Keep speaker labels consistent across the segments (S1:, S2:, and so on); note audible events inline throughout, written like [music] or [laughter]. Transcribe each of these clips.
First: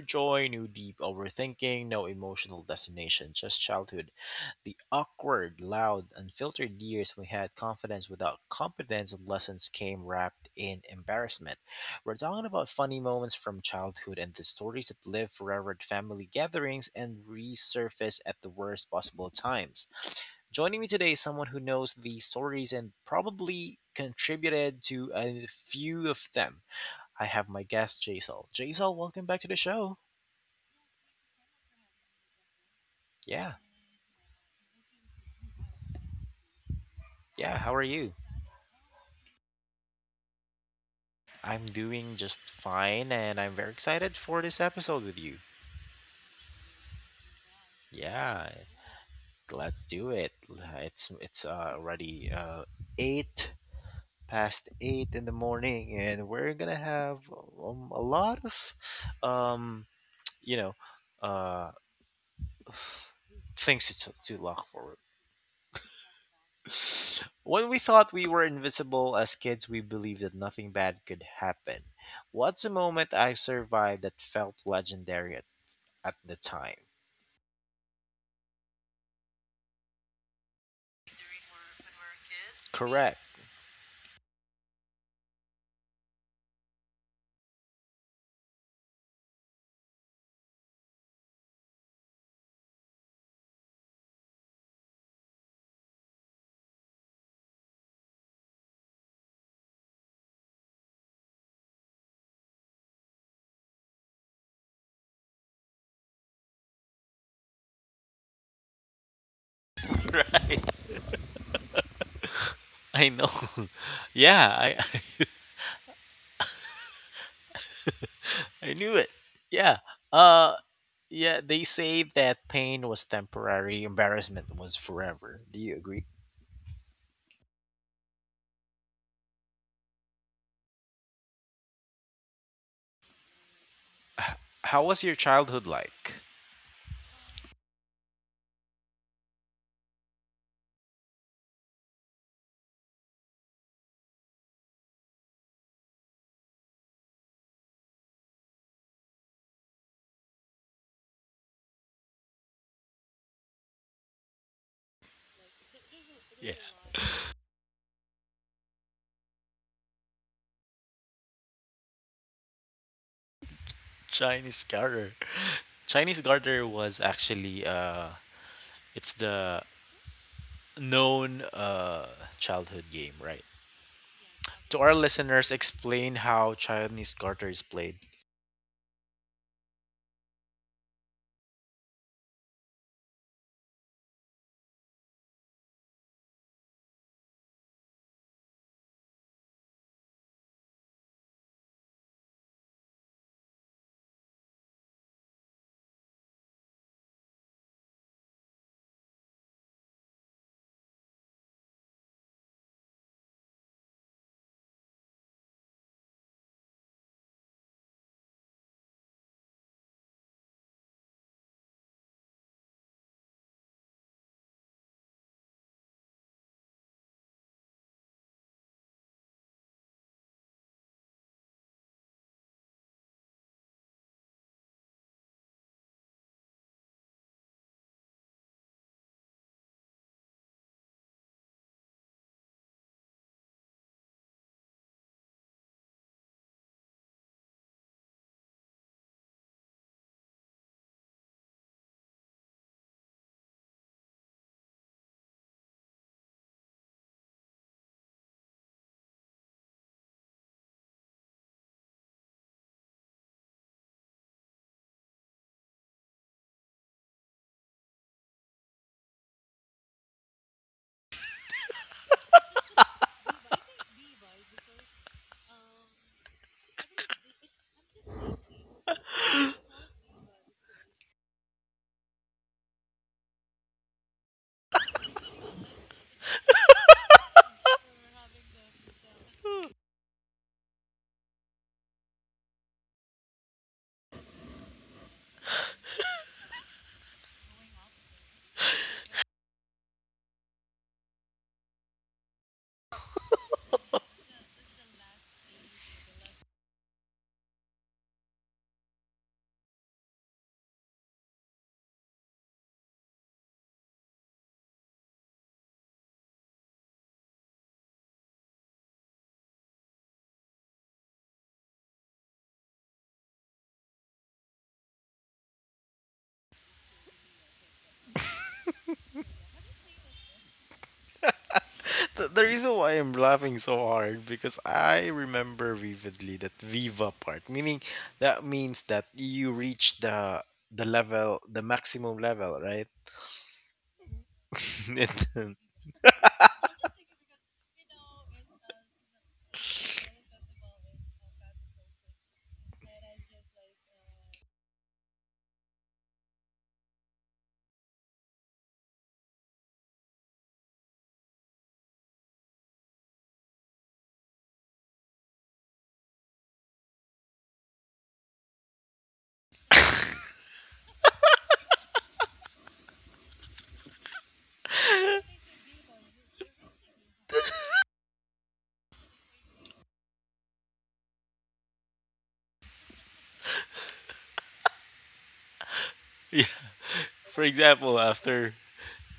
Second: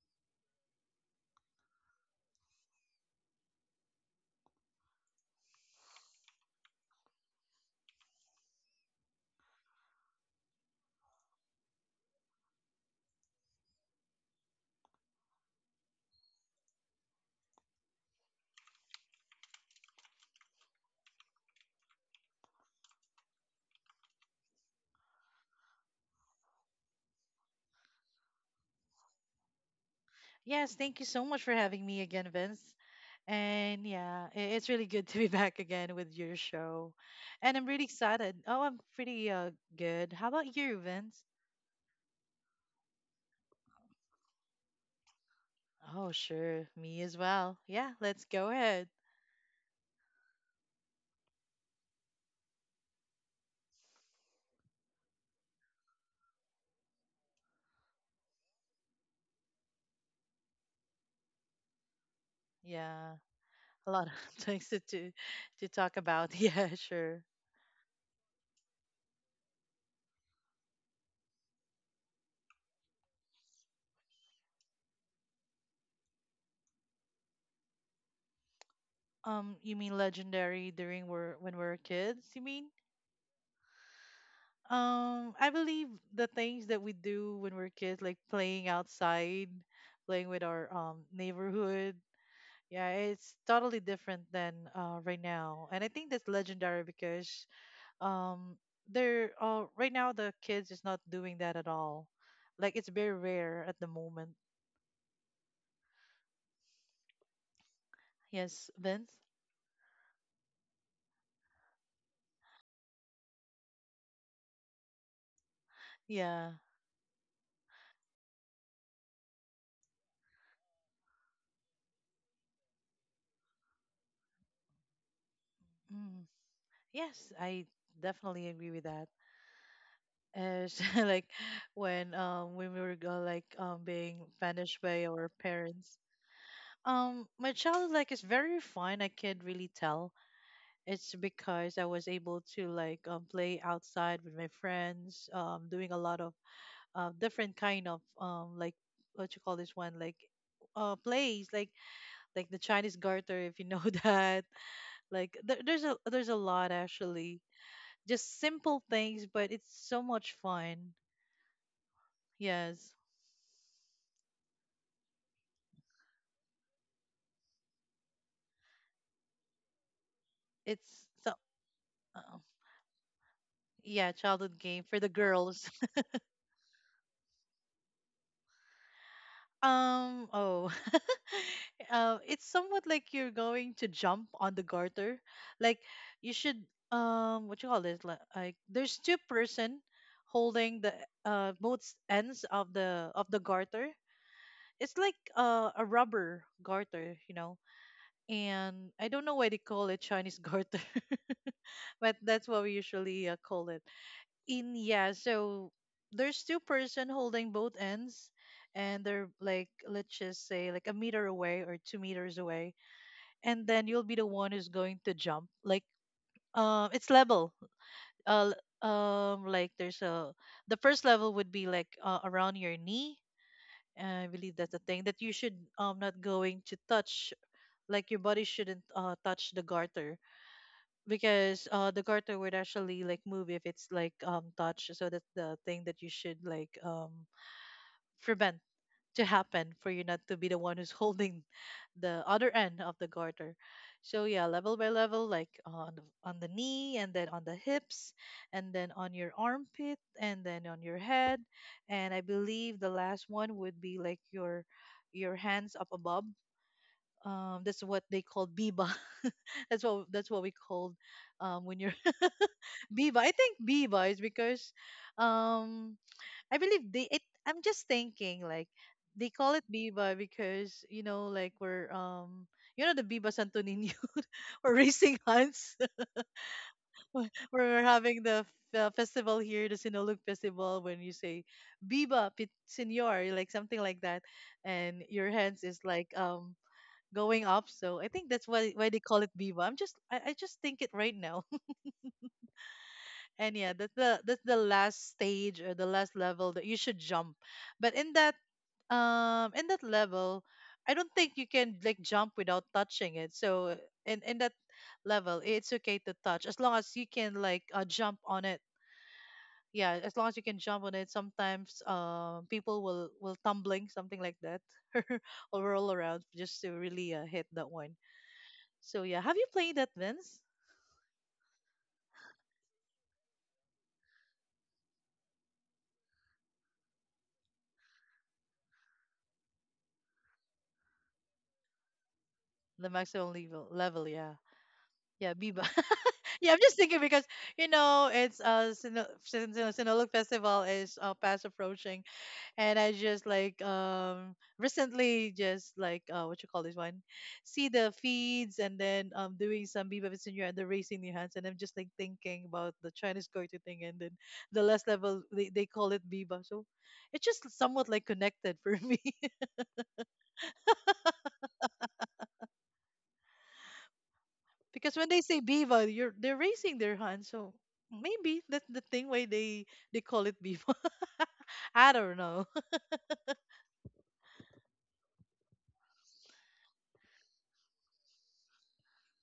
S1: joy, no deep overthinking, no emotional destination, just childhood. The awkward, loud, unfiltered years we had confidence without competence and lessons came wrapped in embarrassment. We're talking about funny moments from childhood and the stories that live forever at family gatherings and resurface at the worst possible times. Joining me today is someone who knows these stories and probably contributed to a few of them. I have my guest, Jaisal. Jaisal, welcome back to the show.
S2: Yes, thank you so much for having me again, Vince.
S1: Yeah,
S2: And yeah, it's really good [laughs] to be back again with your show.
S1: yeah,
S2: And I'm
S1: how are
S2: really
S1: you?
S2: excited. Oh, I'm pretty good. How about you, Vince?
S1: I'm doing just fine and I'm very excited for this episode with you.
S2: Oh, sure, me as well. Yeah, let's go
S1: Yeah,
S2: ahead.
S1: let's do it. It's already 8 past 8 in the morning and we're going to have a lot of um, you know, uh,
S2: Yeah,
S1: things
S2: a lot
S1: to,
S2: of
S1: to
S2: [laughs]
S1: look
S2: things
S1: forward.
S2: to talk about. [laughs] Yeah, sure.
S1: When we thought we were invisible as kids, we believed that nothing bad could happen. What's a moment I survived that felt legendary at the time?
S2: You mean legendary during we're when we're kids, you mean?
S1: Correct.
S2: I believe the things that we do when we're kids, like playing outside, playing with our neighborhood. Yeah, it's totally different than right now, and I think that's legendary because um, they're right now the kids is not doing that at all. Like it's very rare at the moment. Yes, Vince.
S1: I know. [laughs] Yeah, I
S2: Yeah.
S1: [laughs] I knew it. Yeah. Uh yeah, they say that pain was temporary, embarrassment was forever. Do you agree?
S2: Mm. Yes, I definitely agree with that. As [laughs] like when we were like being punished
S1: How
S2: by
S1: was
S2: our
S1: your childhood
S2: parents.
S1: like?
S2: My child like is very fine. I can't really tell. It's because I was able to like play outside with my friends, doing a lot of different kind of like what you call this one like plays like the Chinese garter, if you know [laughs] that. Like there's a
S1: Yeah,
S2: lot, actually, just simple things but it's so much fun. Yes,
S1: Chinese garter. Chinese garter was actually it's the
S2: it's so
S1: known
S2: uh,
S1: childhood game, right?
S2: yeah, childhood game
S1: To
S2: for
S1: our
S2: the
S1: listeners,
S2: girls.
S1: explain how Chinese garter is played.
S2: Oh. [laughs] It's somewhat like you're going to jump on the garter. Like you should what you call this? Like there's two-person holding the both ends of the garter. It's like a rubber garter, you know. And I don't know why they call it Chinese garter, [laughs] but that's what we usually call it in, yeah. So there's two-person holding both ends, and they're like, let's just say like a meter away or 2 meters away, and then you'll be the one who's going to jump like it's level uh l- like there's a, the first level would be like around your knee, and I believe that's the thing that you should not going to touch. Like your body shouldn't touch the garter, because the garter would actually like move if it's like touched. So that's the thing that you should like prevent to happen, for you not to be the one who's [laughs] holding the other end of the garter. So yeah, level by level, like on on the knee, and then on the hips, and then on your armpit, and then on your head. And I believe the last one would be like your hands up above. That's what they call biba. [laughs] That's what, that's what we called when you're be wise. I think be wise because um I believe they it I'm just thinking like they call it Biba because, you know, like we're you know, the Biba Santo Niño [laughs] or racing hunts. [laughs] We're having the festival here, the Sinulog festival, when you say Biba pit senor, like something like that, and your hands is like going up. So I think that's why they call it Biba. I'm just I just think it right now. And yeah, that's the last stage or the last level that you should jump. But in that level, I don't think you can like jump without touching it. So in that level, it's okay to touch, as long as you can like jump on it. Yeah, as long as you can jump on it. Sometimes people will tumbling something like that, [laughs] or roll around, just to really hit that one. So yeah, have you played that, Vince?
S1: The reason why I'm laughing so hard because I remember vividly that Viva part, meaning that means that you reach the level, the maximum level,
S2: The
S1: right?
S2: maximum level, level, yeah.
S1: [laughs] And
S2: Yeah,
S1: then-
S2: biba. [laughs] Yeah, I'm just thinking because, you know, it's Sinulog Festival is fast approaching, and I just like recently just like what you call this one, see the feeds, and then doing some Viva Vicinio and the raising the hands, and I'm just like thinking about the Chinese goito thing, and then the last level they call it Viva. So it's just somewhat like connected for me, [laughs] because when they say Viva, you're they're raising their hands. So maybe that's the thing why they call it Viva. [laughs] I don't know.
S1: yeah, for example, after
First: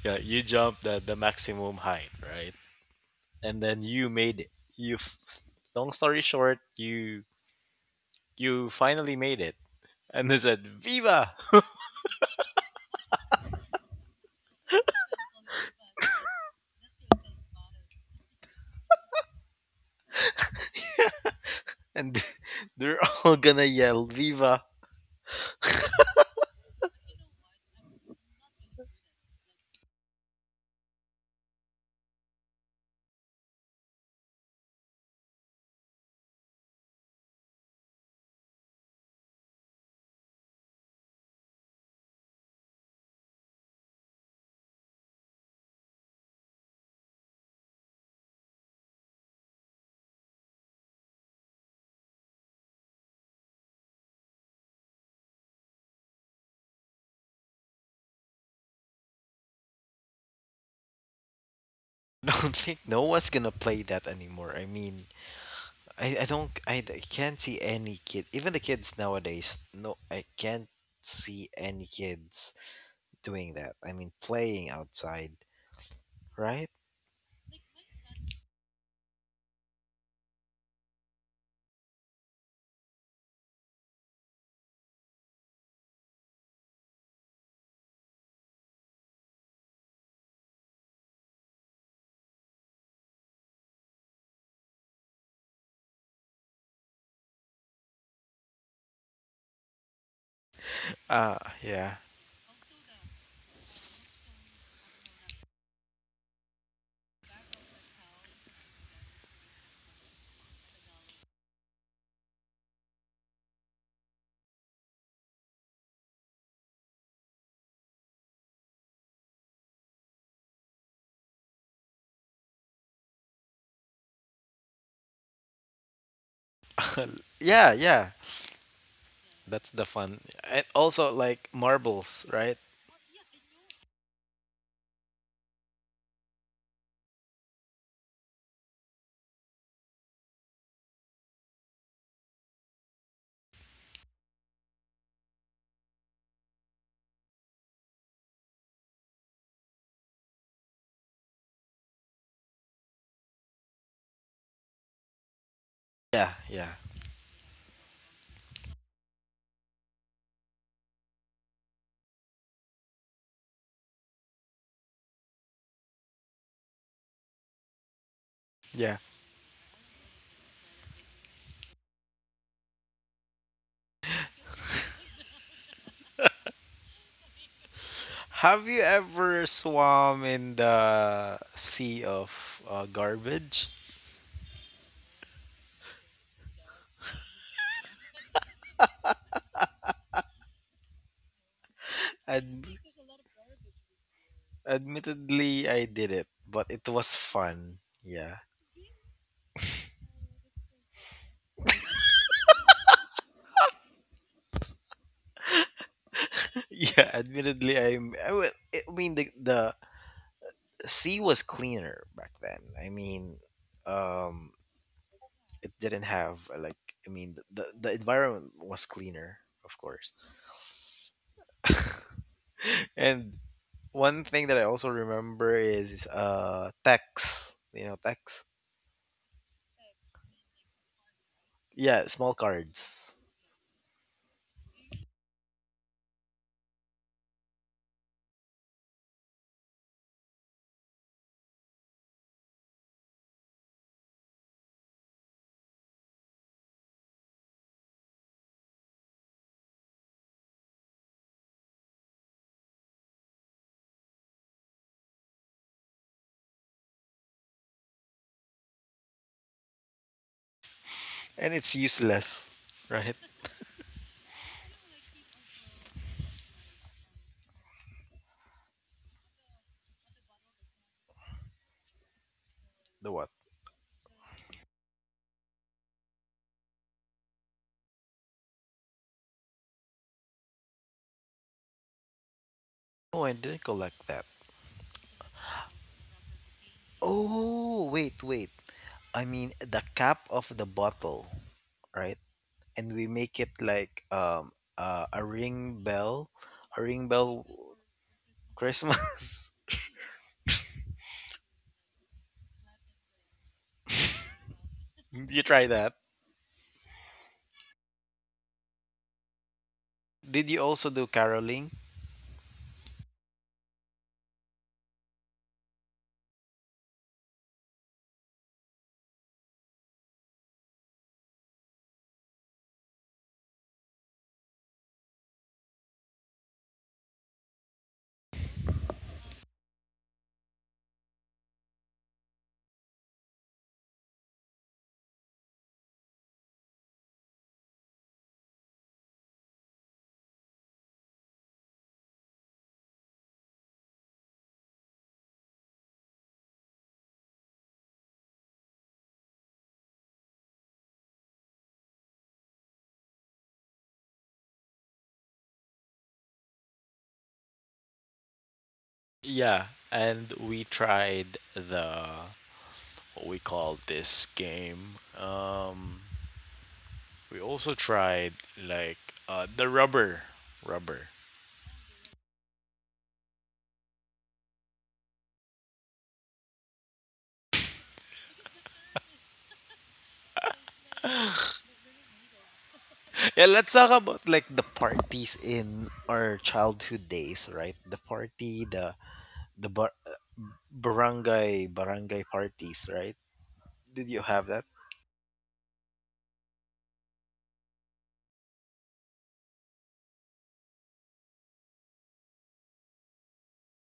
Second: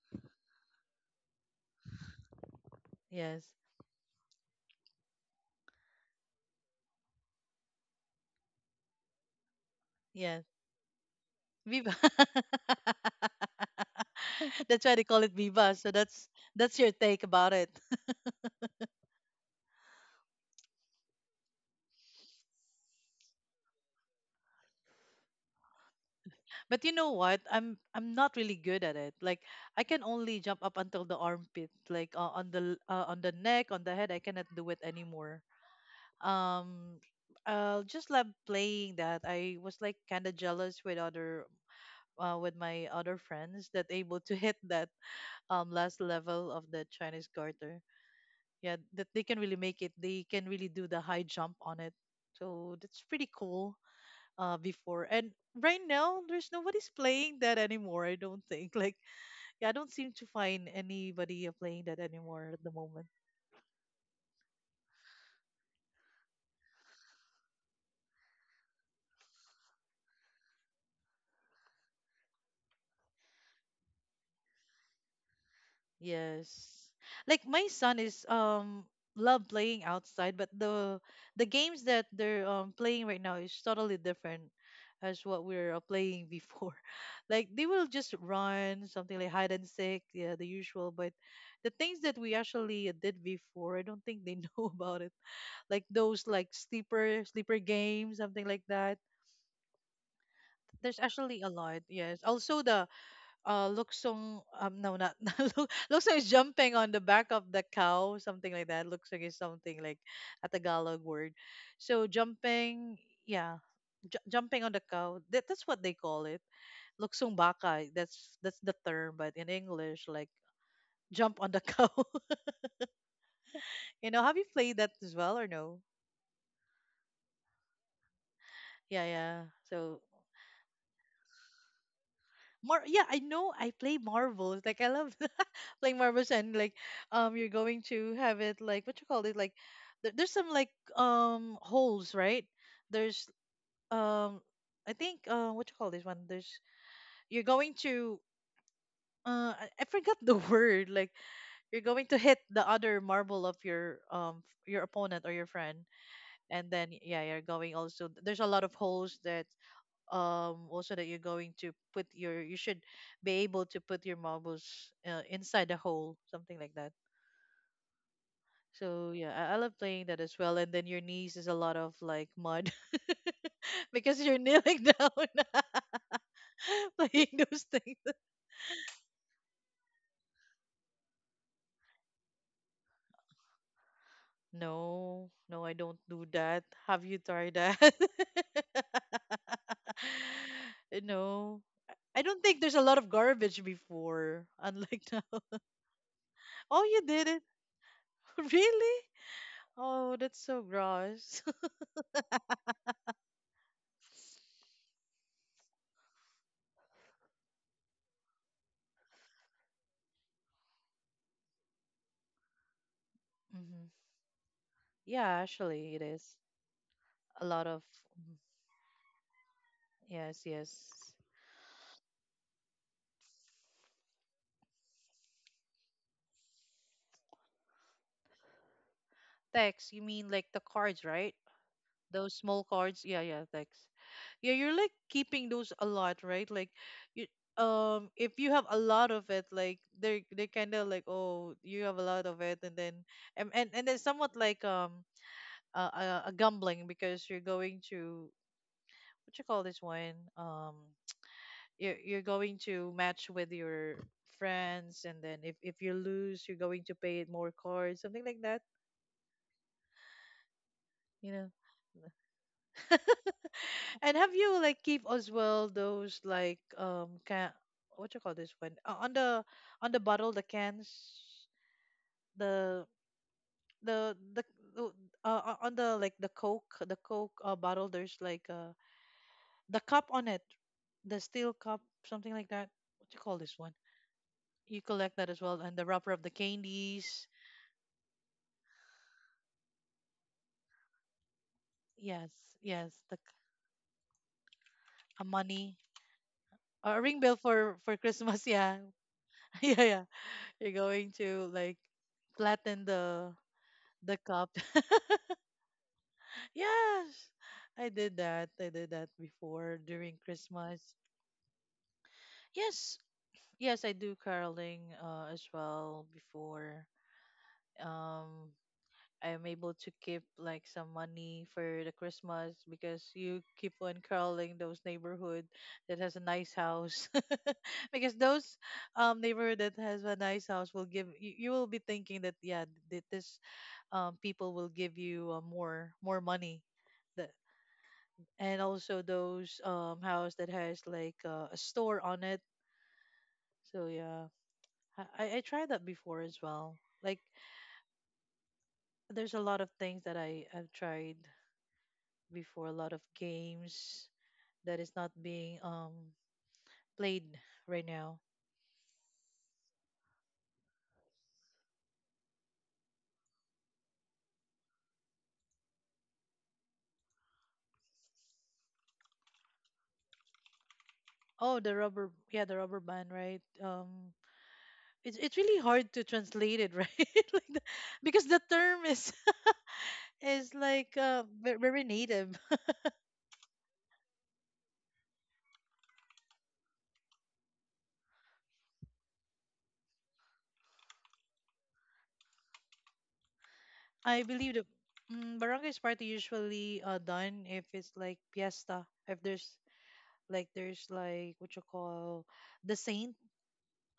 S1: yeah, you jump the maximum height, right?
S2: Yes.
S1: And then you made it. You, f- Long story short, you finally made it. And they
S2: Yes.
S1: said viva,
S2: Viva. [laughs] That's why they call it Viva. So that's your take about it. [laughs]
S1: and [laughs] they're all gonna yell viva.
S2: But you know what? I'm not really good at it. Like I can only jump up until the armpit. Like on the neck, on the head, I cannot do it anymore. Um I'll just love playing that. I was like kind of jealous with other with my other friends that able to hit that last level of the Chinese garter. Yeah, that they can really make it, they can really do the high jump on it. So that's pretty cool before. And right now there's nobody's playing that anymore, I don't think, like, yeah, I don't seem to find anybody playing that
S1: [laughs] I
S2: anymore
S1: don't
S2: at the
S1: think no
S2: moment.
S1: one's gonna play that anymore, I mean, I don't I can't see any kid, even the kids nowadays. No, I can't see any kids doing that, I mean, playing outside,
S2: Yes.
S1: right?
S2: Like my son is love playing outside, but the games that they're playing right now is totally different as what we were playing before. [laughs] Like they will just run, something like hide and seek, yeah, the usual, but the things that we actually did before, I don't think they [laughs] know about it. Like those like sleeper games, something like that. There's
S1: uh
S2: actually a lot.
S1: yeah
S2: Yes. Also the Luksong no, not [laughs] Luksong is jumping on the back of the cow, something like that. Luksong is something like a Tagalog word, so jumping, yeah, jumping on the cow, that's what they call it. Luksong baka, that's the term, but in English like jump on the cow. [laughs] You know, have you played that as well or no?
S1: yeah yeah,
S2: Yeah, yeah.
S1: that's the
S2: So
S1: fun. And also like marbles, right?
S2: Mar yeah, I know I play marbles. Like I love [laughs] playing marbles, and like you're going to have it like what you call it, like there's some like holes, right? There's um I think what you call this one? There's, you're going to I forgot the [laughs] word, like you're going to hit the other marble of your opponent or your friend.
S1: Yeah, yeah,
S2: And then yeah, you're going, also there's a lot of holes that also that you're going to put your, you should be able to put your marbles inside the hole, something like that.
S1: yeah.
S2: So yeah, I love playing that as well. And then your knees is a lot of like mud, [laughs] because you're kneeling down [laughs] playing those things. [laughs]
S1: Have you ever swam in the sea of garbage?
S2: No, no, I don't do that. Have you tried that? [laughs] No, I don't think
S1: Ad-
S2: there's a lot of garbage before, unlike now.
S1: admittedly, I did it, but
S2: [laughs] Oh,
S1: it
S2: you
S1: was
S2: did it.
S1: fun. Yeah,
S2: [laughs] Really. Oh, that's so gross.
S1: [laughs] yeah. Admittedly, I'm. I, wa- I mean, the sea was cleaner back then. I mean,
S2: [laughs] Hmm.
S1: um,
S2: Yeah,
S1: it
S2: actually,
S1: didn't
S2: it is.
S1: have I mean,
S2: A lot of.
S1: the environment was cleaner, of course.
S2: Yes, yes.
S1: And one thing that I also remember is text. You know, text.
S2: Text, you mean like the cards, right?
S1: Yeah, small
S2: Those small cards.
S1: cards,
S2: Yeah, yeah, text. Yeah, you're like keeping those a lot, right? Like, you. If you have a lot of it, like they're they kind of like, oh, you have a lot of it, and then and then somewhat like a, a, a gambling, because you're going to what you call this one, um you're going to match with your friends, and then if you lose you're going to pay more cards, something like that, you know.
S1: and it's useless, right? [laughs]
S2: [laughs] And have you like keep as well those like can, what you call this one, on the, on the bottle, the cans, the
S1: The what?
S2: the, the- on the like the coke bottle, there's like the cup on it, the steel cup, something like that, what you
S1: Oh, I
S2: call this
S1: didn't
S2: one.
S1: collect that.
S2: You collect that as well, and the wrapper of the candies.
S1: Oh, wait, wait. I mean the cap of the bottle, right?
S2: Yes,
S1: And
S2: yes,
S1: we
S2: the c-
S1: make it like uh, a
S2: a money
S1: ring bell, a
S2: or a
S1: ring
S2: ring bell
S1: bell
S2: for Christmas. Yeah,
S1: Christmas.
S2: [laughs] yeah, yeah. You're going to like flatten the cup.
S1: [laughs] You try that?
S2: [laughs] Yes, I did that. I did that before during
S1: Did you
S2: Christmas.
S1: also do caroling?
S2: Yes, yes, I do caroling as well before. Um, I'm able to keep like some money for the Christmas because you keep on crawling those neighborhood that has a nice house [laughs] because those neighborhood that has a nice house will give you, you will be thinking that yeah that this people will give you more money that, and also those house that has like a store on it, so yeah, I tried that before as well, like there's a lot of things that I have tried before, a lot of games that is not being played right now.
S1: Yeah, and we tried the what we call this game. We also tried like the rubber, rubber.
S2: Oh, the rubber, yeah, the rubber band, right? It's really hard to translate it, right? [laughs] like the, because the term is like very native.
S1: Yeah, let's talk about like the parties in our childhood days, right? The party, the the bar- barangay barangay parties, right? Did you
S2: I
S1: have
S2: believe
S1: that?
S2: the barangay's party usually done if it's like fiesta, if there's like there's like what you call the saint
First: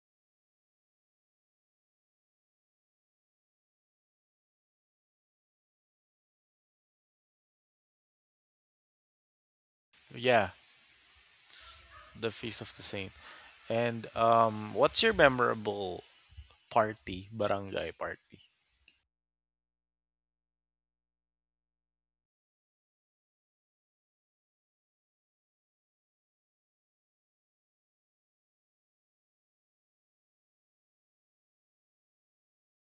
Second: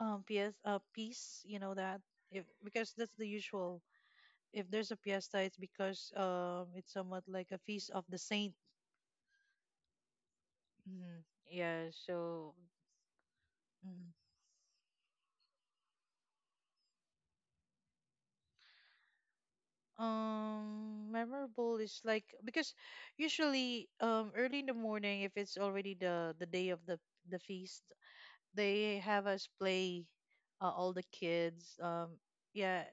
S2: PS piece, you know that if because that's the usual if there's a fiesta, it's because it's somewhat like a feast of the saint.
S1: Yeah,
S2: hmm Yeah,
S1: the
S2: so.
S1: Feast of the Saint. And
S2: Mhm.
S1: what's your memorable party, barangay party?
S2: Memorable is like because usually early in the morning, if it's already the day of the feast, they have us play all the kids, yeah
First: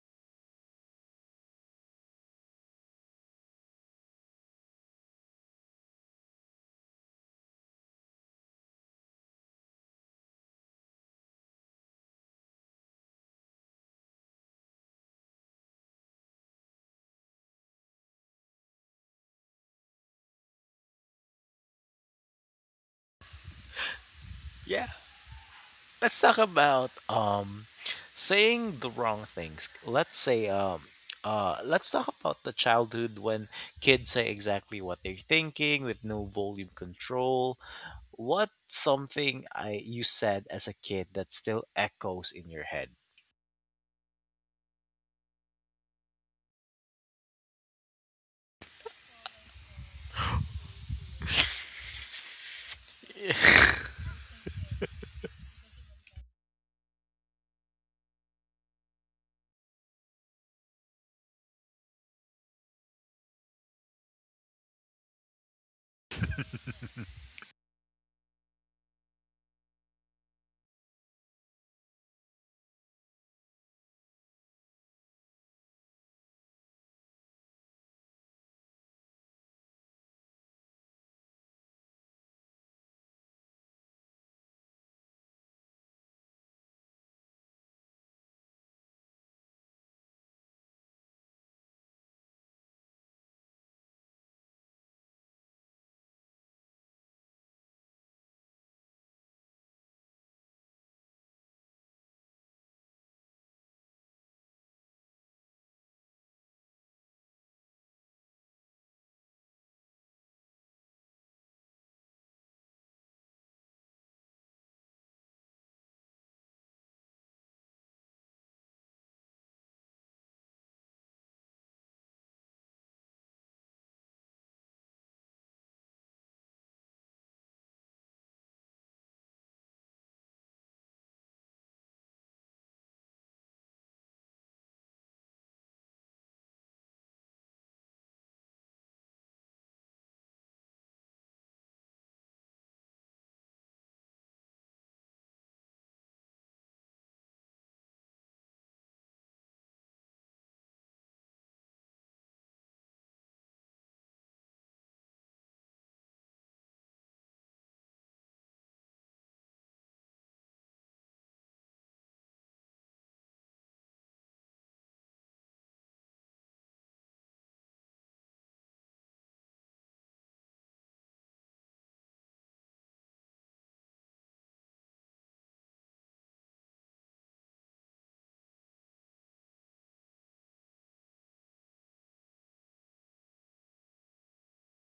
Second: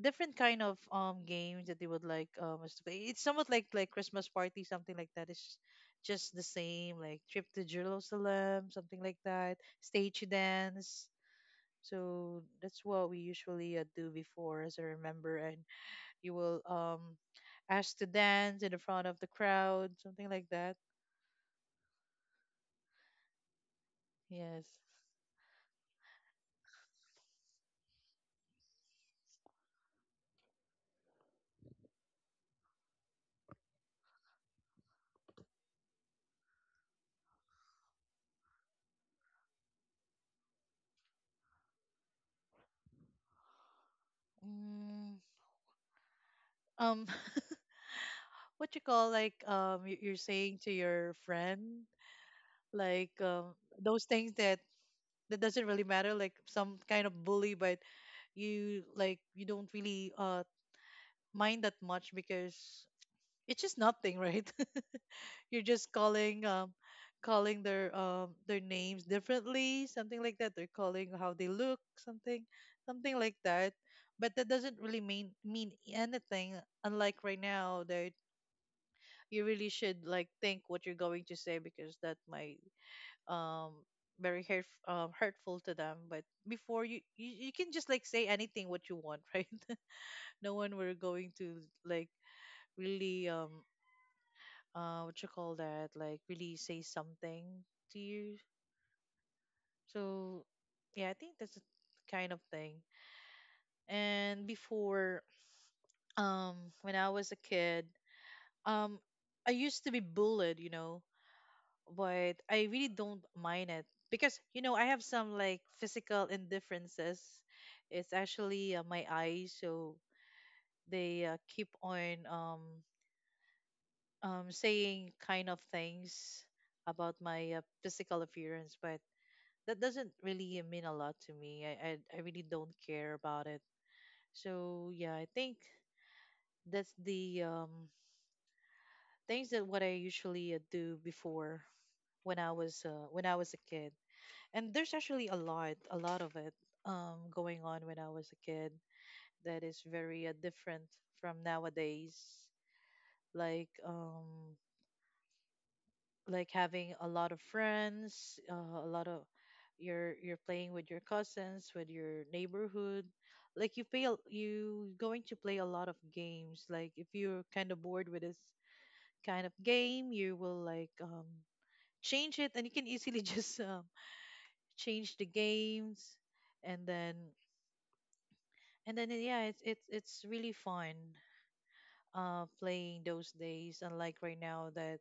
S2: different kind of games that they would like us to play. It's somewhat like Christmas party, something like that. It's just the same, like trip to Jerusalem, something like that. Stage dance. So that's what we usually do before, as I remember. And you will ask to dance in the front of the crowd, something like that. Yes.
S1: Let's talk about saying the wrong things. Let's say let's talk about the childhood when kids say exactly what they're thinking with no volume control. What something I you said as a kid that still echoes in your head?
S2: Mm, um, [laughs] what you call like you're saying to your friend like those things that that doesn't really matter, like some kind of bully, but you, like you don't really mind that much because it's just nothing, right? [laughs] You're just calling calling their names differently, something like that, they're calling how they look, something something like that, but that doesn't really mean anything, unlike right now, that you really should like think what you're going to say because that might um very hurt, hurtful to them. But before, you can just like say anything what you want, [laughs] right? No one were going to like really what you call that, like really say something to you. So yeah, I think that's the kind of thing. And before, um when I was a kid, um I used to be bullied, you know, but I really don't mind it, because you know I have some like physical indifferences. It's actually my eyes, so they keep on saying kind of things about my physical appearance, but that doesn't really mean a lot to me. I really don't care about it. So yeah, I think that's the things that what I usually do before when I was a kid. And there's actually a lot of it going on when I was a kid, that is very different from nowadays. Like like having a lot of friends, a lot of, you're playing with your cousins, with your neighborhood, like you play you going to play a lot of games. Like if you're kind of bored with this kind of game, you will like change it, and you can easily [laughs] just change the games. And then and then yeah, it's really fun playing those days, unlike right now that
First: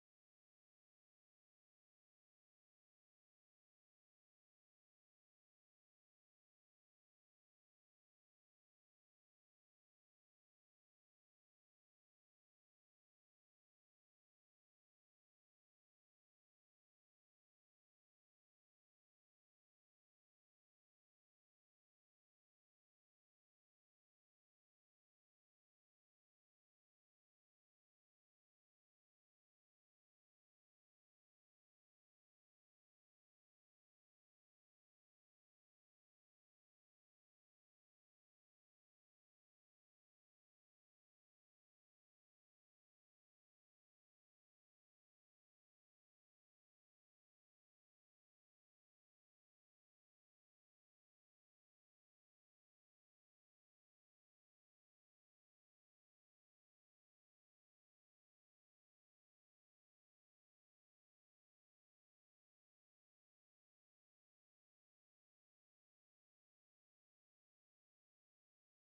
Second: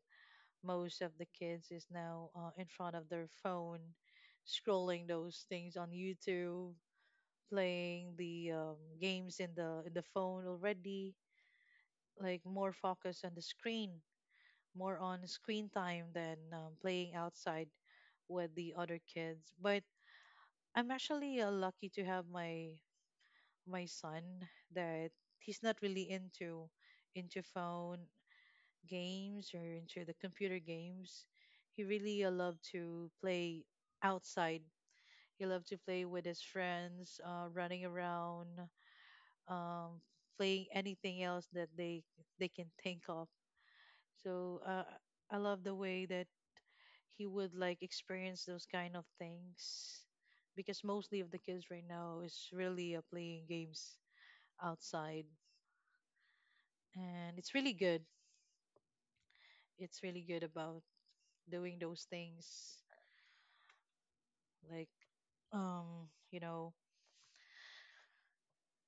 S2: most of the kids is now in front of their phone, scrolling those things on YouTube, playing the games in the phone already, like more focus on the screen, more on screen time than playing outside with the other kids. But I'm actually lucky to have my my son that, he's not really into phone games or into the computer games. He really loved to play outside. He loved to play with his friends, running around, um, playing anything else that they can think of. So I love the way that he would like experience those kind of things, because mostly of the kids right now is really playing games outside, and it's really good, it's really good about doing those things, like you know,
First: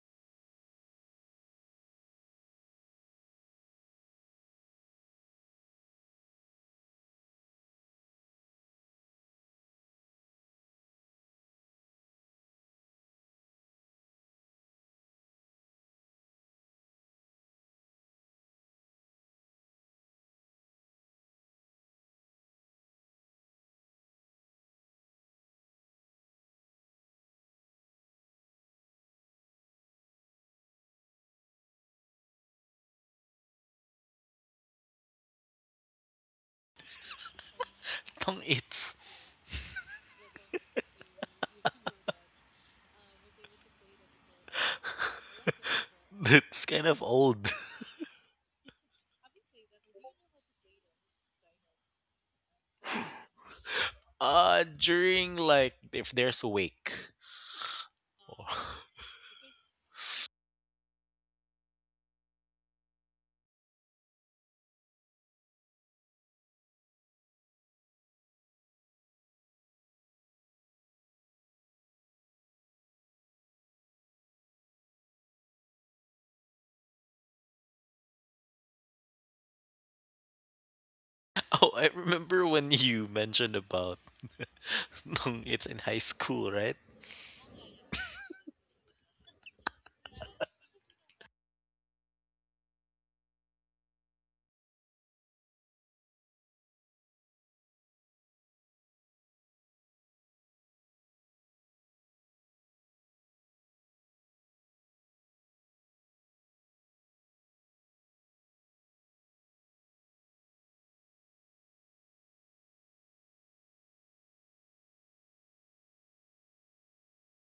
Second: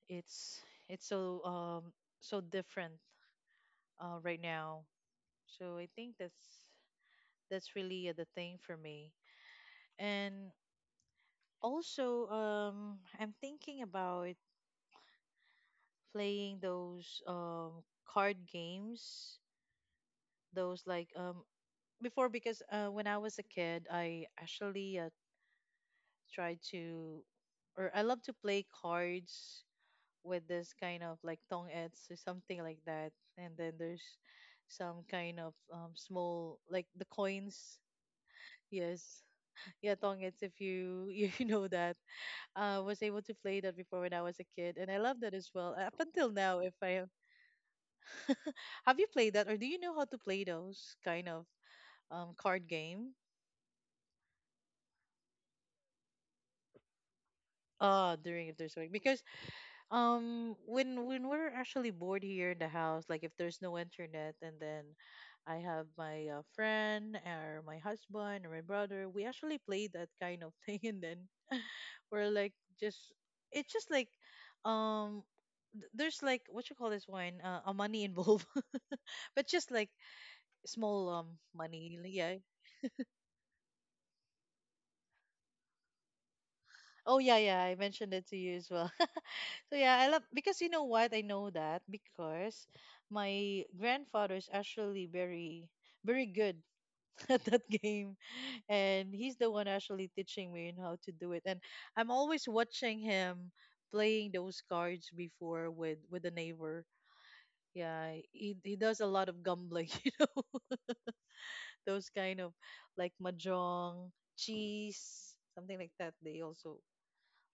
S2: it's it's so so different right now. So I think that's really the thing for me. And also I'm thinking about playing those card games, those like before, because when I was a kid I actually try to, or I love to play cards with this kind of like tong ets or something like that. And then there's some kind of small like the coins.
S1: Tong it's.
S2: Yes. Yeah, tong ets, if you [laughs] you know that. I was able to play that before when I was a kid and I love that as well. Up
S1: [laughs]
S2: until now
S1: It's
S2: if
S1: kind
S2: I,
S1: of old. [laughs]
S2: [laughs] have you played that, or do you know how to play those kind of card game?
S1: Uh, during like if there's a wake.
S2: Ah, during if there's
S1: [laughs]
S2: a week. Because when we're actually bored here in the house, like if there's no internet, and then I have my friend or my husband or my brother, we actually play that kind of thing, [laughs] and then we're like just, it's just like um there's like what you call this one, a money involved, [laughs] but just like small
S1: Oh, I
S2: money, yeah.
S1: remember when you mentioned about [laughs] nung it's in high school, right?
S2: Oh yeah, yeah. I mentioned it to you as well. [laughs] So yeah, I love, because you know what? I know that because my grandfather is actually very, very good [laughs] at that game, and he's the one actually teaching me on how to do it. And I'm always watching him playing those cards before with the neighbor. Yeah, he does a lot of gambling, [laughs] those kind of like mahjong, cheese, something like that. They also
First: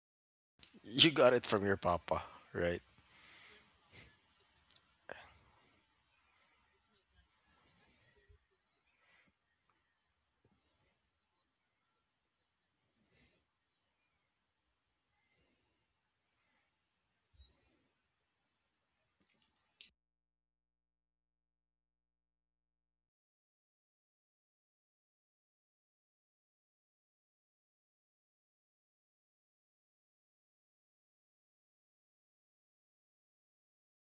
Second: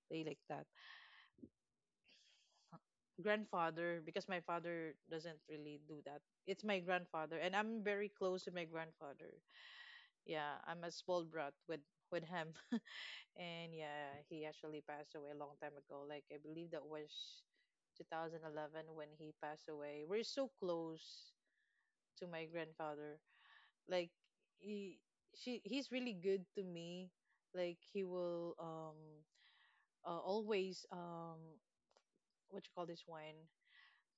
S2: play like that.
S1: You got it from your papa, right?
S2: Grandfather, because my father doesn't really do that. It's my grandfather, and I'm very close to my grandfather. Yeah, I'm a small brat with him, [laughs] and yeah, he actually passed away a long time ago. Like I believe that was 2011 when he passed away. We're so close to my grandfather. Like he, she, he's really good to me. Like he will always what you call this one,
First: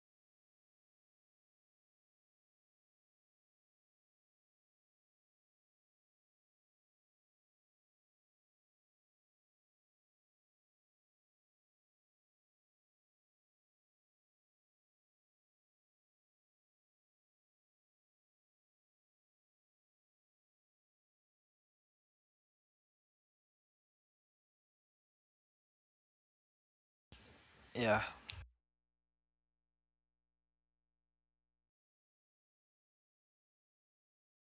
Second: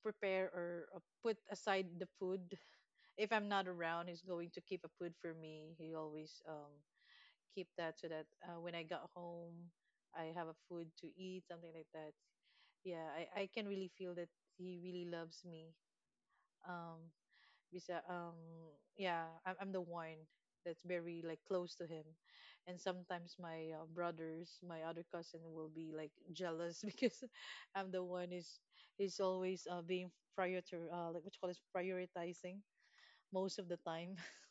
S2: prepare or put aside the food. If I'm not around, he's going to keep a food for me. He always keep that so that when I got home, I have a food to eat, something like that. Yeah, I can really feel that he really loves me. Um, Bisa, yeah, I'm the one that's very like close to him, and sometimes my brothers, my other cousin, will be like jealous [laughs] because I'm the one is always being prior to like what you call this, prioritizing most of the time. [laughs]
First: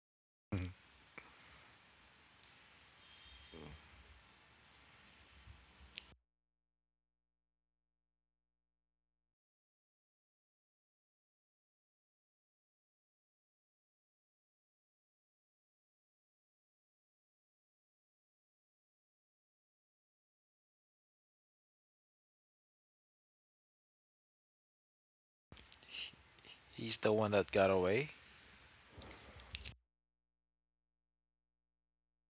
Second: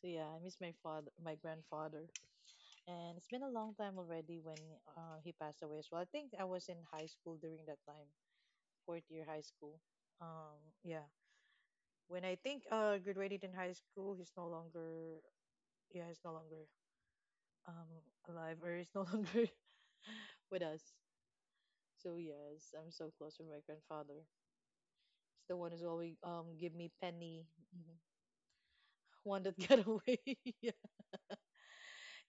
S2: So yeah, I miss
S1: Mhm.
S2: my father, my grandfather, and it's been a long time already when he passed away as well. I think I was in high school during that time, fourth year high school. Um, yeah, when I think graduated in high school, he's no longer, yeah, he's no longer alive, or he's no [laughs] longer with us. So yes, I'm so close with my grandfather. He's the one who's always give me
S1: He's the one
S2: penny.
S1: that got
S2: [laughs] Mhm.
S1: away.
S2: One that got away. [laughs] Yeah.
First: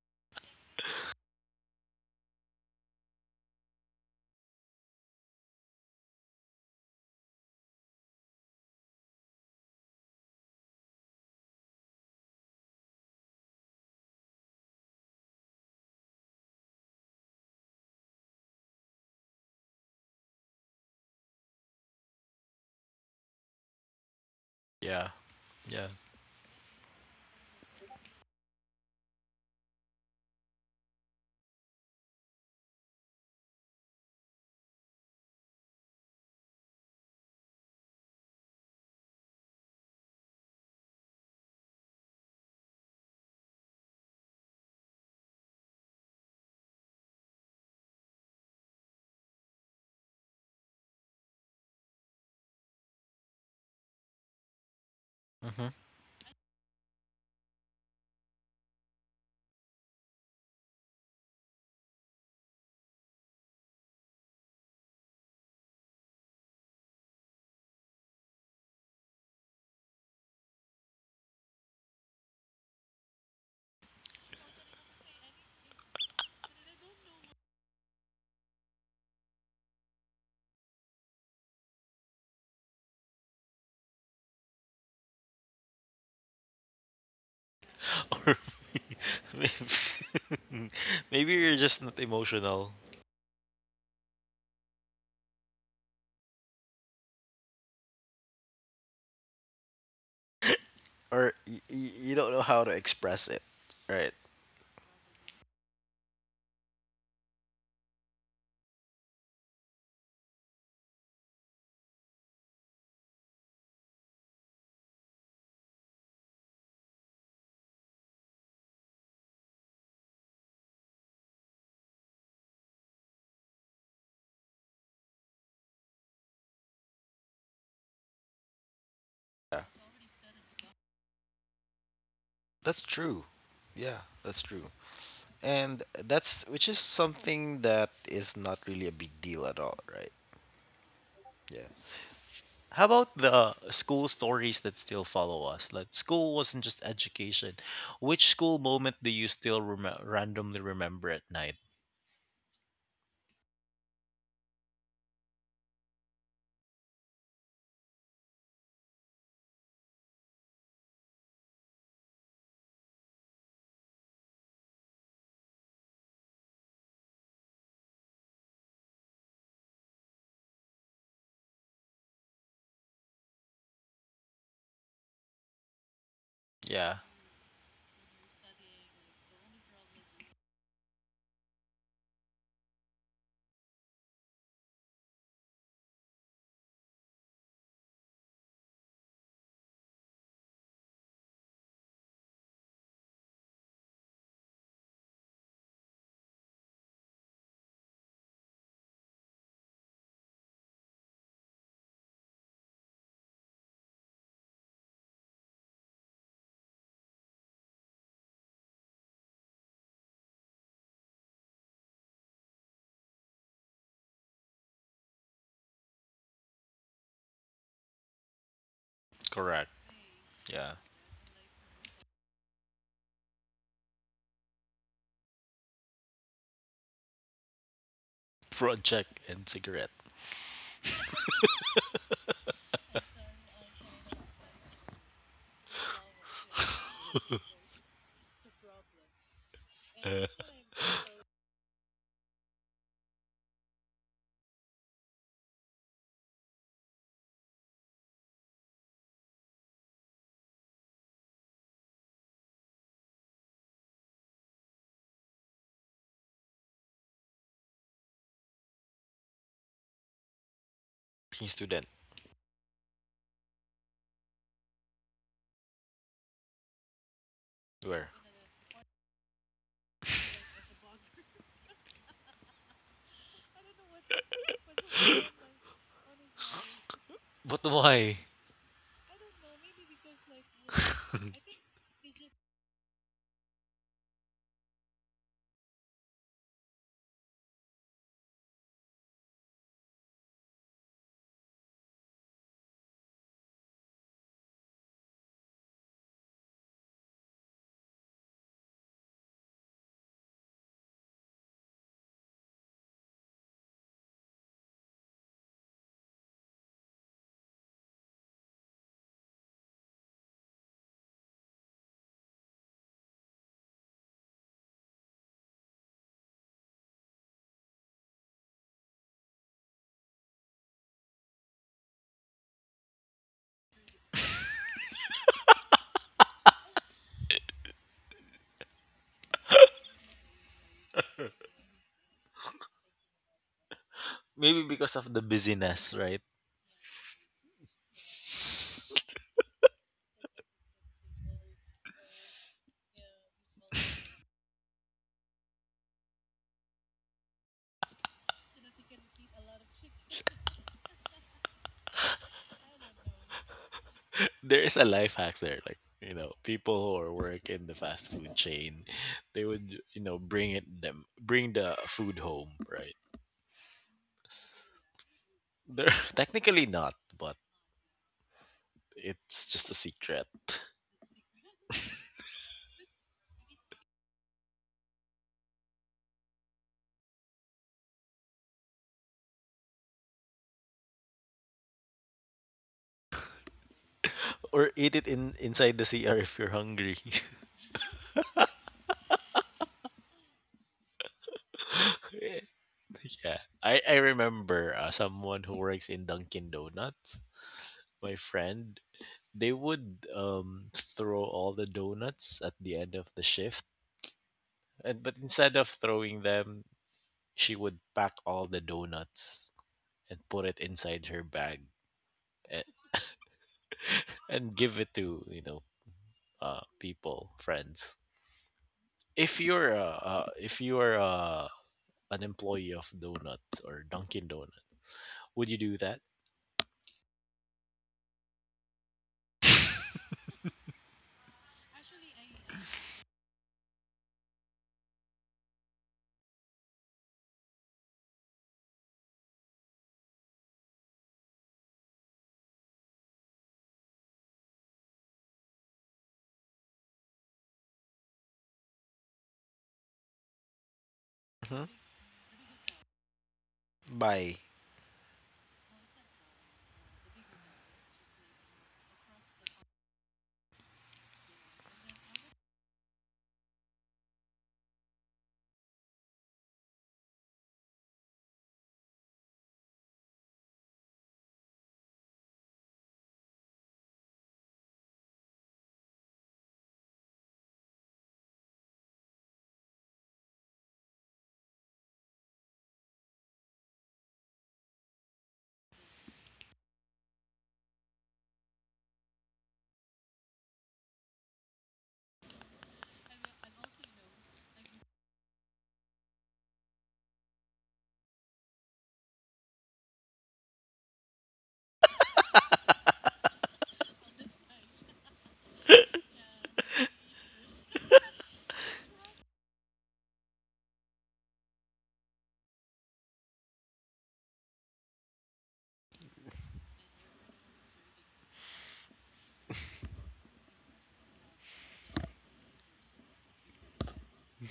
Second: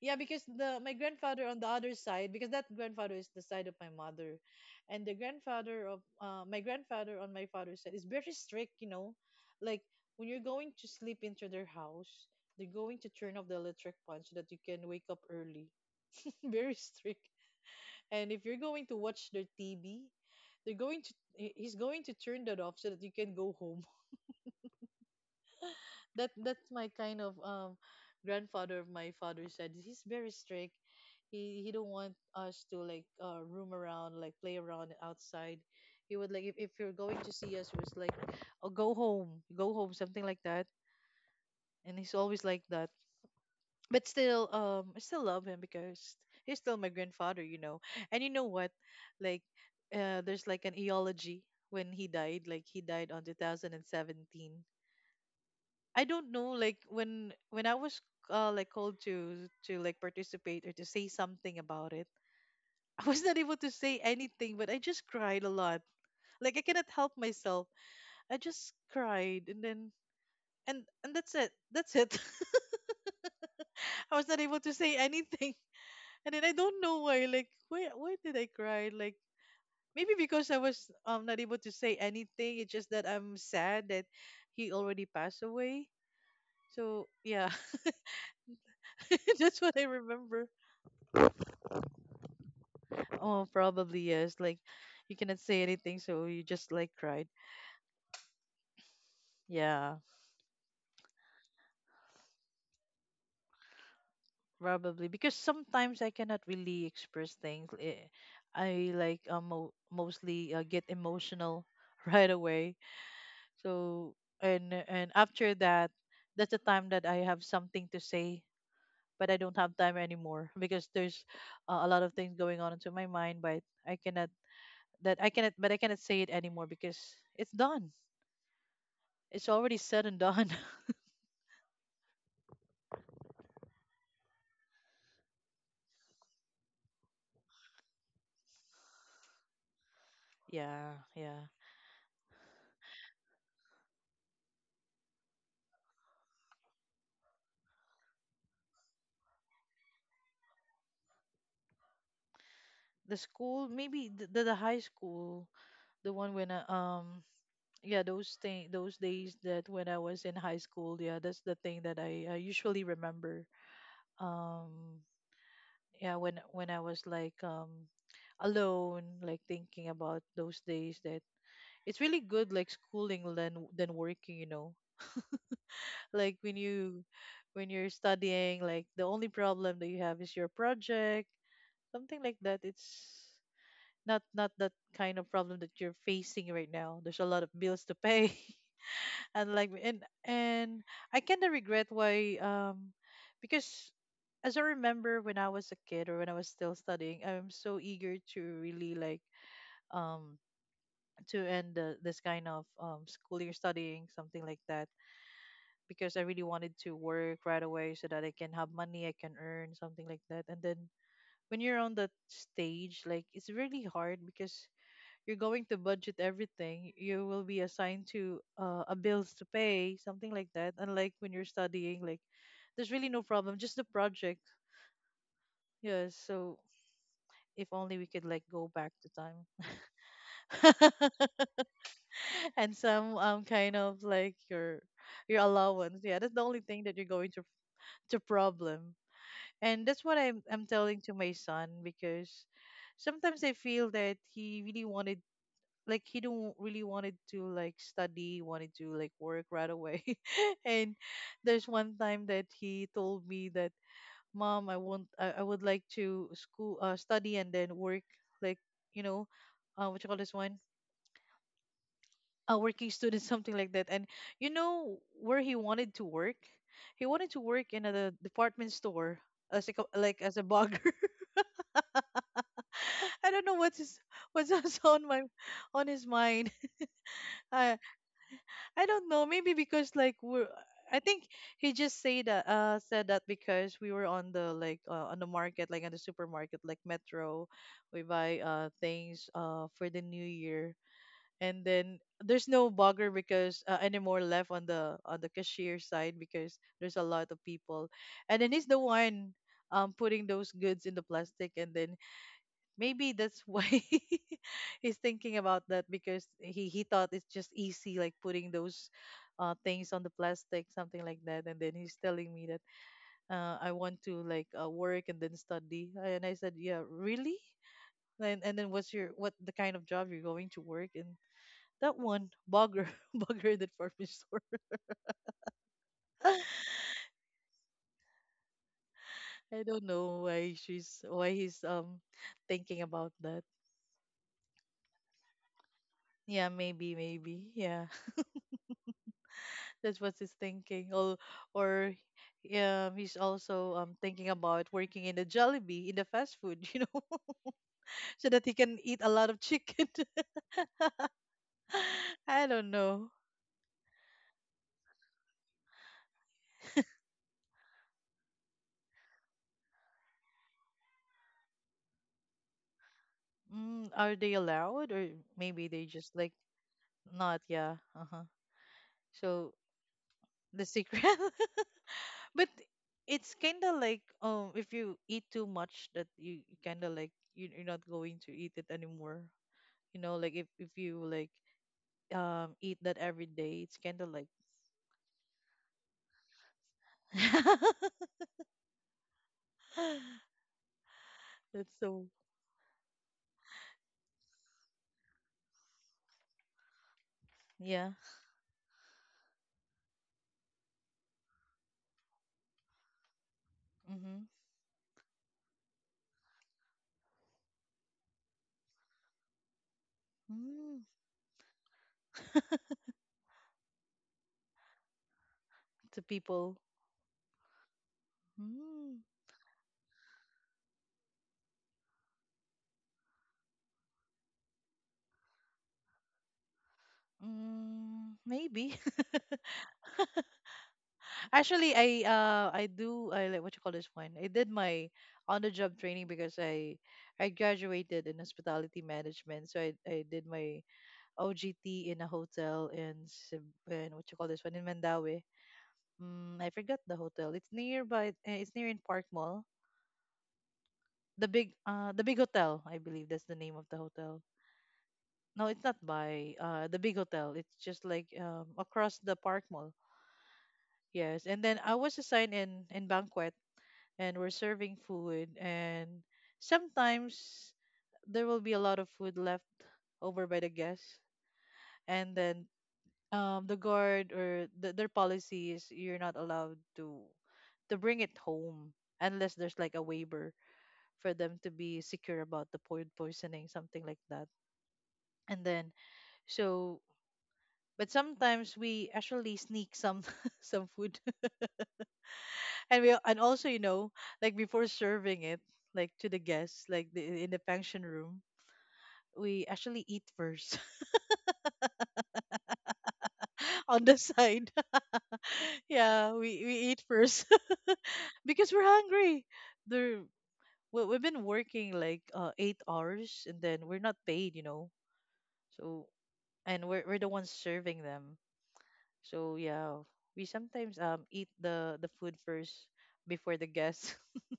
S2: Yeah, because the my grandfather on the other side, because that grandfather is the side of my mother, and the grandfather of my grandfather on my father's side is very strict, you know, like when you're going to sleep into their house, they're going to turn off the electric punch so that you can wake up early. [laughs] Very strict. And if you're going to watch their TV, they're going to he's going to turn that off so that you can go home.
S1: Yeah, yeah.
S2: That that's my kind of grandfather, my father said, he's very strict. He don't want us to like roam around, like play around outside. He would like if you're going to see us, he was like, oh, go home, go home, something like that. And he's always like that. But still I still love him, because he's still my grandfather, you know. And you know what, like there's like an eulogy, when he died, like he died on 2017.
S1: Hmm.
S2: I don't know like when I was like called to like participate or to say something about it. [laughs] I was not able to say anything, but I just cried a lot. Like I cannot help myself. I just cried, and then and that's it. That's it. [laughs] I was not able to say anything. [laughs] And then I don't know why, like why did I cry? Like maybe because I was not able to say anything. It's just that I'm sad that he already passed away. So yeah,
S1: [laughs] Or
S2: [laughs] that's what I remember.
S1: maybe, [laughs] maybe you're just not emotional.
S2: Oh, probably yes. Like you cannot say anything, so you just like cried. Yeah,
S1: Or you don't know how to express it, right?
S2: probably because sometimes I cannot really express things. I like mostly get emotional [laughs] right away. So and after that, that's the time that I have something to say, but I don't have time anymore [laughs] because there's a lot of things going on into my mind, but I cannot that I cannot but I cannot say it anymore because it's done. It's
S1: Yeah.
S2: already said and done. [laughs]
S1: That's true. Yeah, that's true. And that's which is something that is not really a big deal at all, right?
S2: Yeah, yeah.
S1: Yeah. How about the school stories that still follow us? Like school wasn't just education. Which school moment do you still randomly remember at night?
S2: The school, maybe the high school, the one when I, yeah, those days that when I was in high school. Yeah, that's the thing that I usually remember. um yeah, when I was like, alone, like thinking about those days. That It's really good, like schooling than working, you know, like when
S1: Yeah,
S2: you, when you're studying, like the only problem that you have is your project, something like that. It's not that kind of problem that you're facing right now. There's a lot of bills to pay, [laughs] and like and I kind of regret, why because as I remember when I was a kid or when I was still studying, I'm so eager to really, like, um to end this kind of school year, studying, something like that, because I really wanted to work right away so that I can have money, I can earn, something like that. And then when you're on that stage, like, it's really hard because you're going to budget everything. You will be assigned to a bills to
S1: correct.
S2: pay, something like
S1: Yeah.
S2: that. Unlike when you're studying, like there's really no problem, just the project. Yes. So if only we could, like, go back
S1: Project
S2: to
S1: and
S2: time
S1: cigarette. [laughs]
S2: [laughs] and some kind of like your allowance. Yeah, that's the only thing that you're going to problem. And that's
S1: Uh.
S2: what I'm telling to my son, because sometimes I feel that he really wanted, like he don't really wanted to, like, study, wanted to, like, work right away. [laughs] And there's one time that he told me that, mom, I would like to school, study and then work, like, you know, what you call this one,
S1: Working student.
S2: a working student, [laughs] something like that. And you know where he wanted to work? He wanted to work in
S1: Where?
S2: a department store as a, like, as a bugger. [laughs] I don't know what's [laughs] on my on his mind. [laughs]
S1: But
S2: I
S1: why?
S2: I don't know. Maybe because, like we're. I think he just say that said that because we were on the, like, on the market, like on the supermarket, like Metro. We buy things for the new year, and then there's no bugger because anymore left on the cashier side because there's a lot of people. And then he's the one putting those goods in the plastic, and then maybe that's why [laughs] he's thinking about that, because he thought it's just easy, like putting those things on the plastic, something like that. And then he's telling me that, I want to, like, work and then study. And I said, yeah, really? And then what's your, what the kind of job you're going to work? And that one, bugger, [laughs] bugger in the department store. [laughs] I don't know why she's, why he's thinking about that.
S1: Maybe because of the busyness, right?
S2: Yeah, maybe, maybe, yeah. That's what he's thinking. Or, he's also thinking about working in the Jollibee, in the fast food, [laughs] you know, so that he can eat a lot of chicken. [laughs] I don't know.
S1: There is a life hack there. Like, you know, people who are work in the fast food chain, they would, you know, bring the food home, right?
S2: Mm, are they allowed? Or maybe
S1: They're
S2: they
S1: [laughs]
S2: just, like,
S1: technically not, but
S2: not, yeah. Uh-huh.
S1: it's
S2: So
S1: just a secret.
S2: the secret. [laughs] But it's kind of like, if you eat too much, that you kind of, like, you, you're not going to eat it anymore. You know, like, if you, like, eat that every day, it's kind of like
S1: Or eat it in inside the CR if you're hungry.
S2: [laughs] [laughs] that's so.
S1: [laughs] Yeah. I remember someone who works in Dunkin' Donuts,
S2: Yeah.
S1: my friend, they would throw all the donuts at the end of the shift.
S2: Mm-hmm.
S1: And but instead of throwing them, she would pack all the donuts and put it
S2: Mm,
S1: inside her bag and, [laughs] and give it to, you know,
S2: to people.
S1: people, friends.
S2: Mm,
S1: If you are a, an employee of Donut or Dunkin' Donut, would you do that?
S2: mm, maybe. [laughs] Actually, I do I like, what you call this one, I did my on the job training because I graduated in hospitality management. So I did my OGT in a hotel in Cebu, in what you call this one, in Mandawi. Mm, I forgot the hotel. It's nearby. It's near in Park Mall. The big,
S1: Hmm.
S2: the big hotel. I believe that's the name of the hotel.
S1: Bye.
S2: No, it's not by the big hotel. It's just, like, across the park mall. Yes. And then I was assigned in banquet, and we're serving food, and sometimes there will be a lot of food left over by the guests. And then the guard, or the, their policy is you're not allowed to bring it home unless there's, like, a waiver for them to be secure about the food poisoning, something like that. And then, so, but sometimes we actually sneak some [laughs] some food, [laughs] and we, and also, you know, like before serving it, like, to the guests, like the, in the function room, we actually eat first [laughs] on the side. [laughs] Yeah, we eat first [laughs] because we're hungry. There we've been working like, eight hours, and then we're not paid, you know. So and we're the ones serving them. So yeah, we sometimes eat the food first before the guests. [laughs]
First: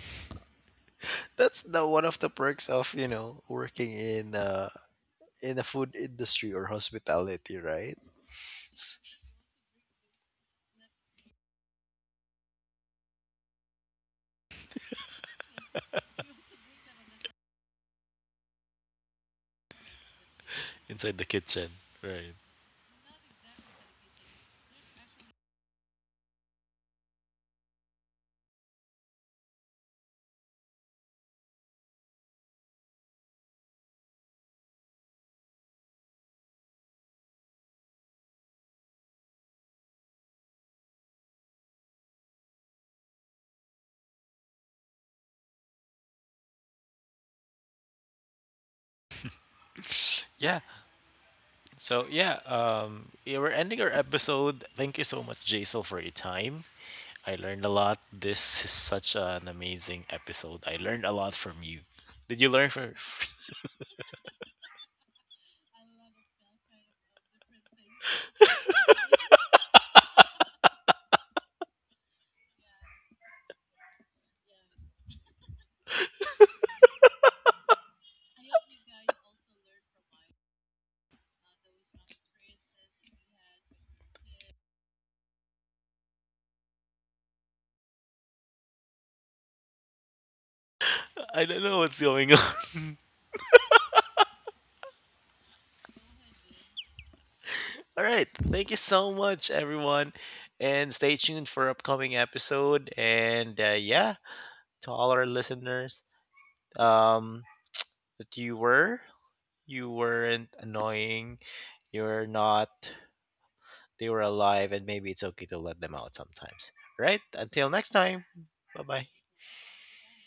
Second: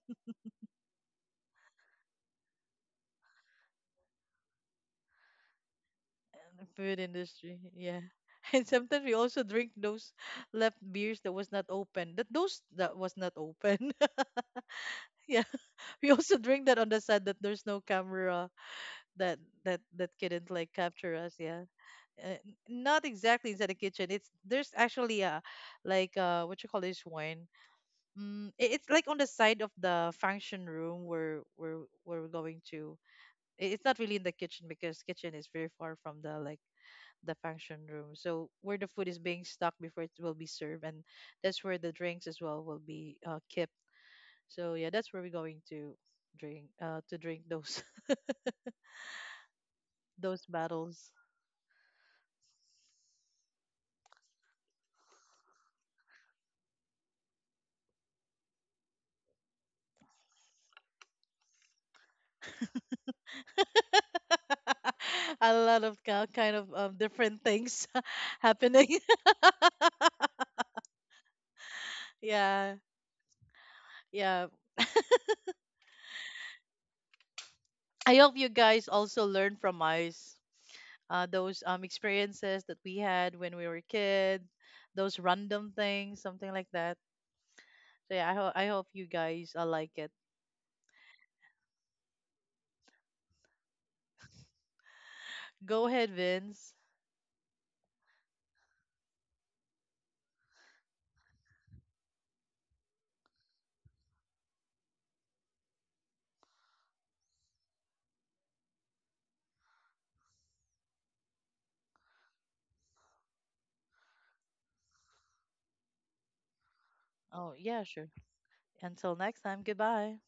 S1: That's the one of the perks of you know working in in the food industry or
S2: The food
S1: hospitality,
S2: industry,
S1: right?
S2: yeah. [laughs] And sometimes we also drink those left beers that was not open. That those that was not open. [laughs] Yeah. We also drink that on the side, that there's no camera that that couldn't, like, capture
S1: Inside the
S2: us, yeah.
S1: kitchen, right?
S2: Uh, not exactly inside the kitchen. It's there's actually a, like, what you call this one. Mm, it, it's like on the side of the function room where where we're going to. It, it's not really in the kitchen because kitchen is very far from, the like, the function room. So where the food is being stuck before it will be served, and that's where the drinks as well will be kept. So yeah, that's where we're going to drink, to drink those [laughs] those
S1: Yeah.
S2: battles.
S1: So yeah, yeah, we're ending our episode. Thank you so much, Jaisal, for your time. I learned a lot. This is such an amazing episode. I learned a lot from you. Did you learn from?
S2: [laughs] A lot of kind of different things [laughs] happening. [laughs] Yeah, yeah. I hope you guys also learn from us, those experiences that we had when we were kids, those random things, something like that. So yeah, I, I hope you guys like it.
S1: [laughs] I don't know what's going on.
S2: Go ahead, Vince.
S1: [laughs] All right. Thank you so much, everyone. And stay tuned for upcoming episode. And yeah, to all our listeners, um, that you were, you weren't annoying. You're not. They were alive, and maybe it's okay to let them out sometimes. Right.
S2: Oh,
S1: Until
S2: yeah,
S1: next
S2: sure.
S1: time. Bye bye.
S2: Until next time, goodbye.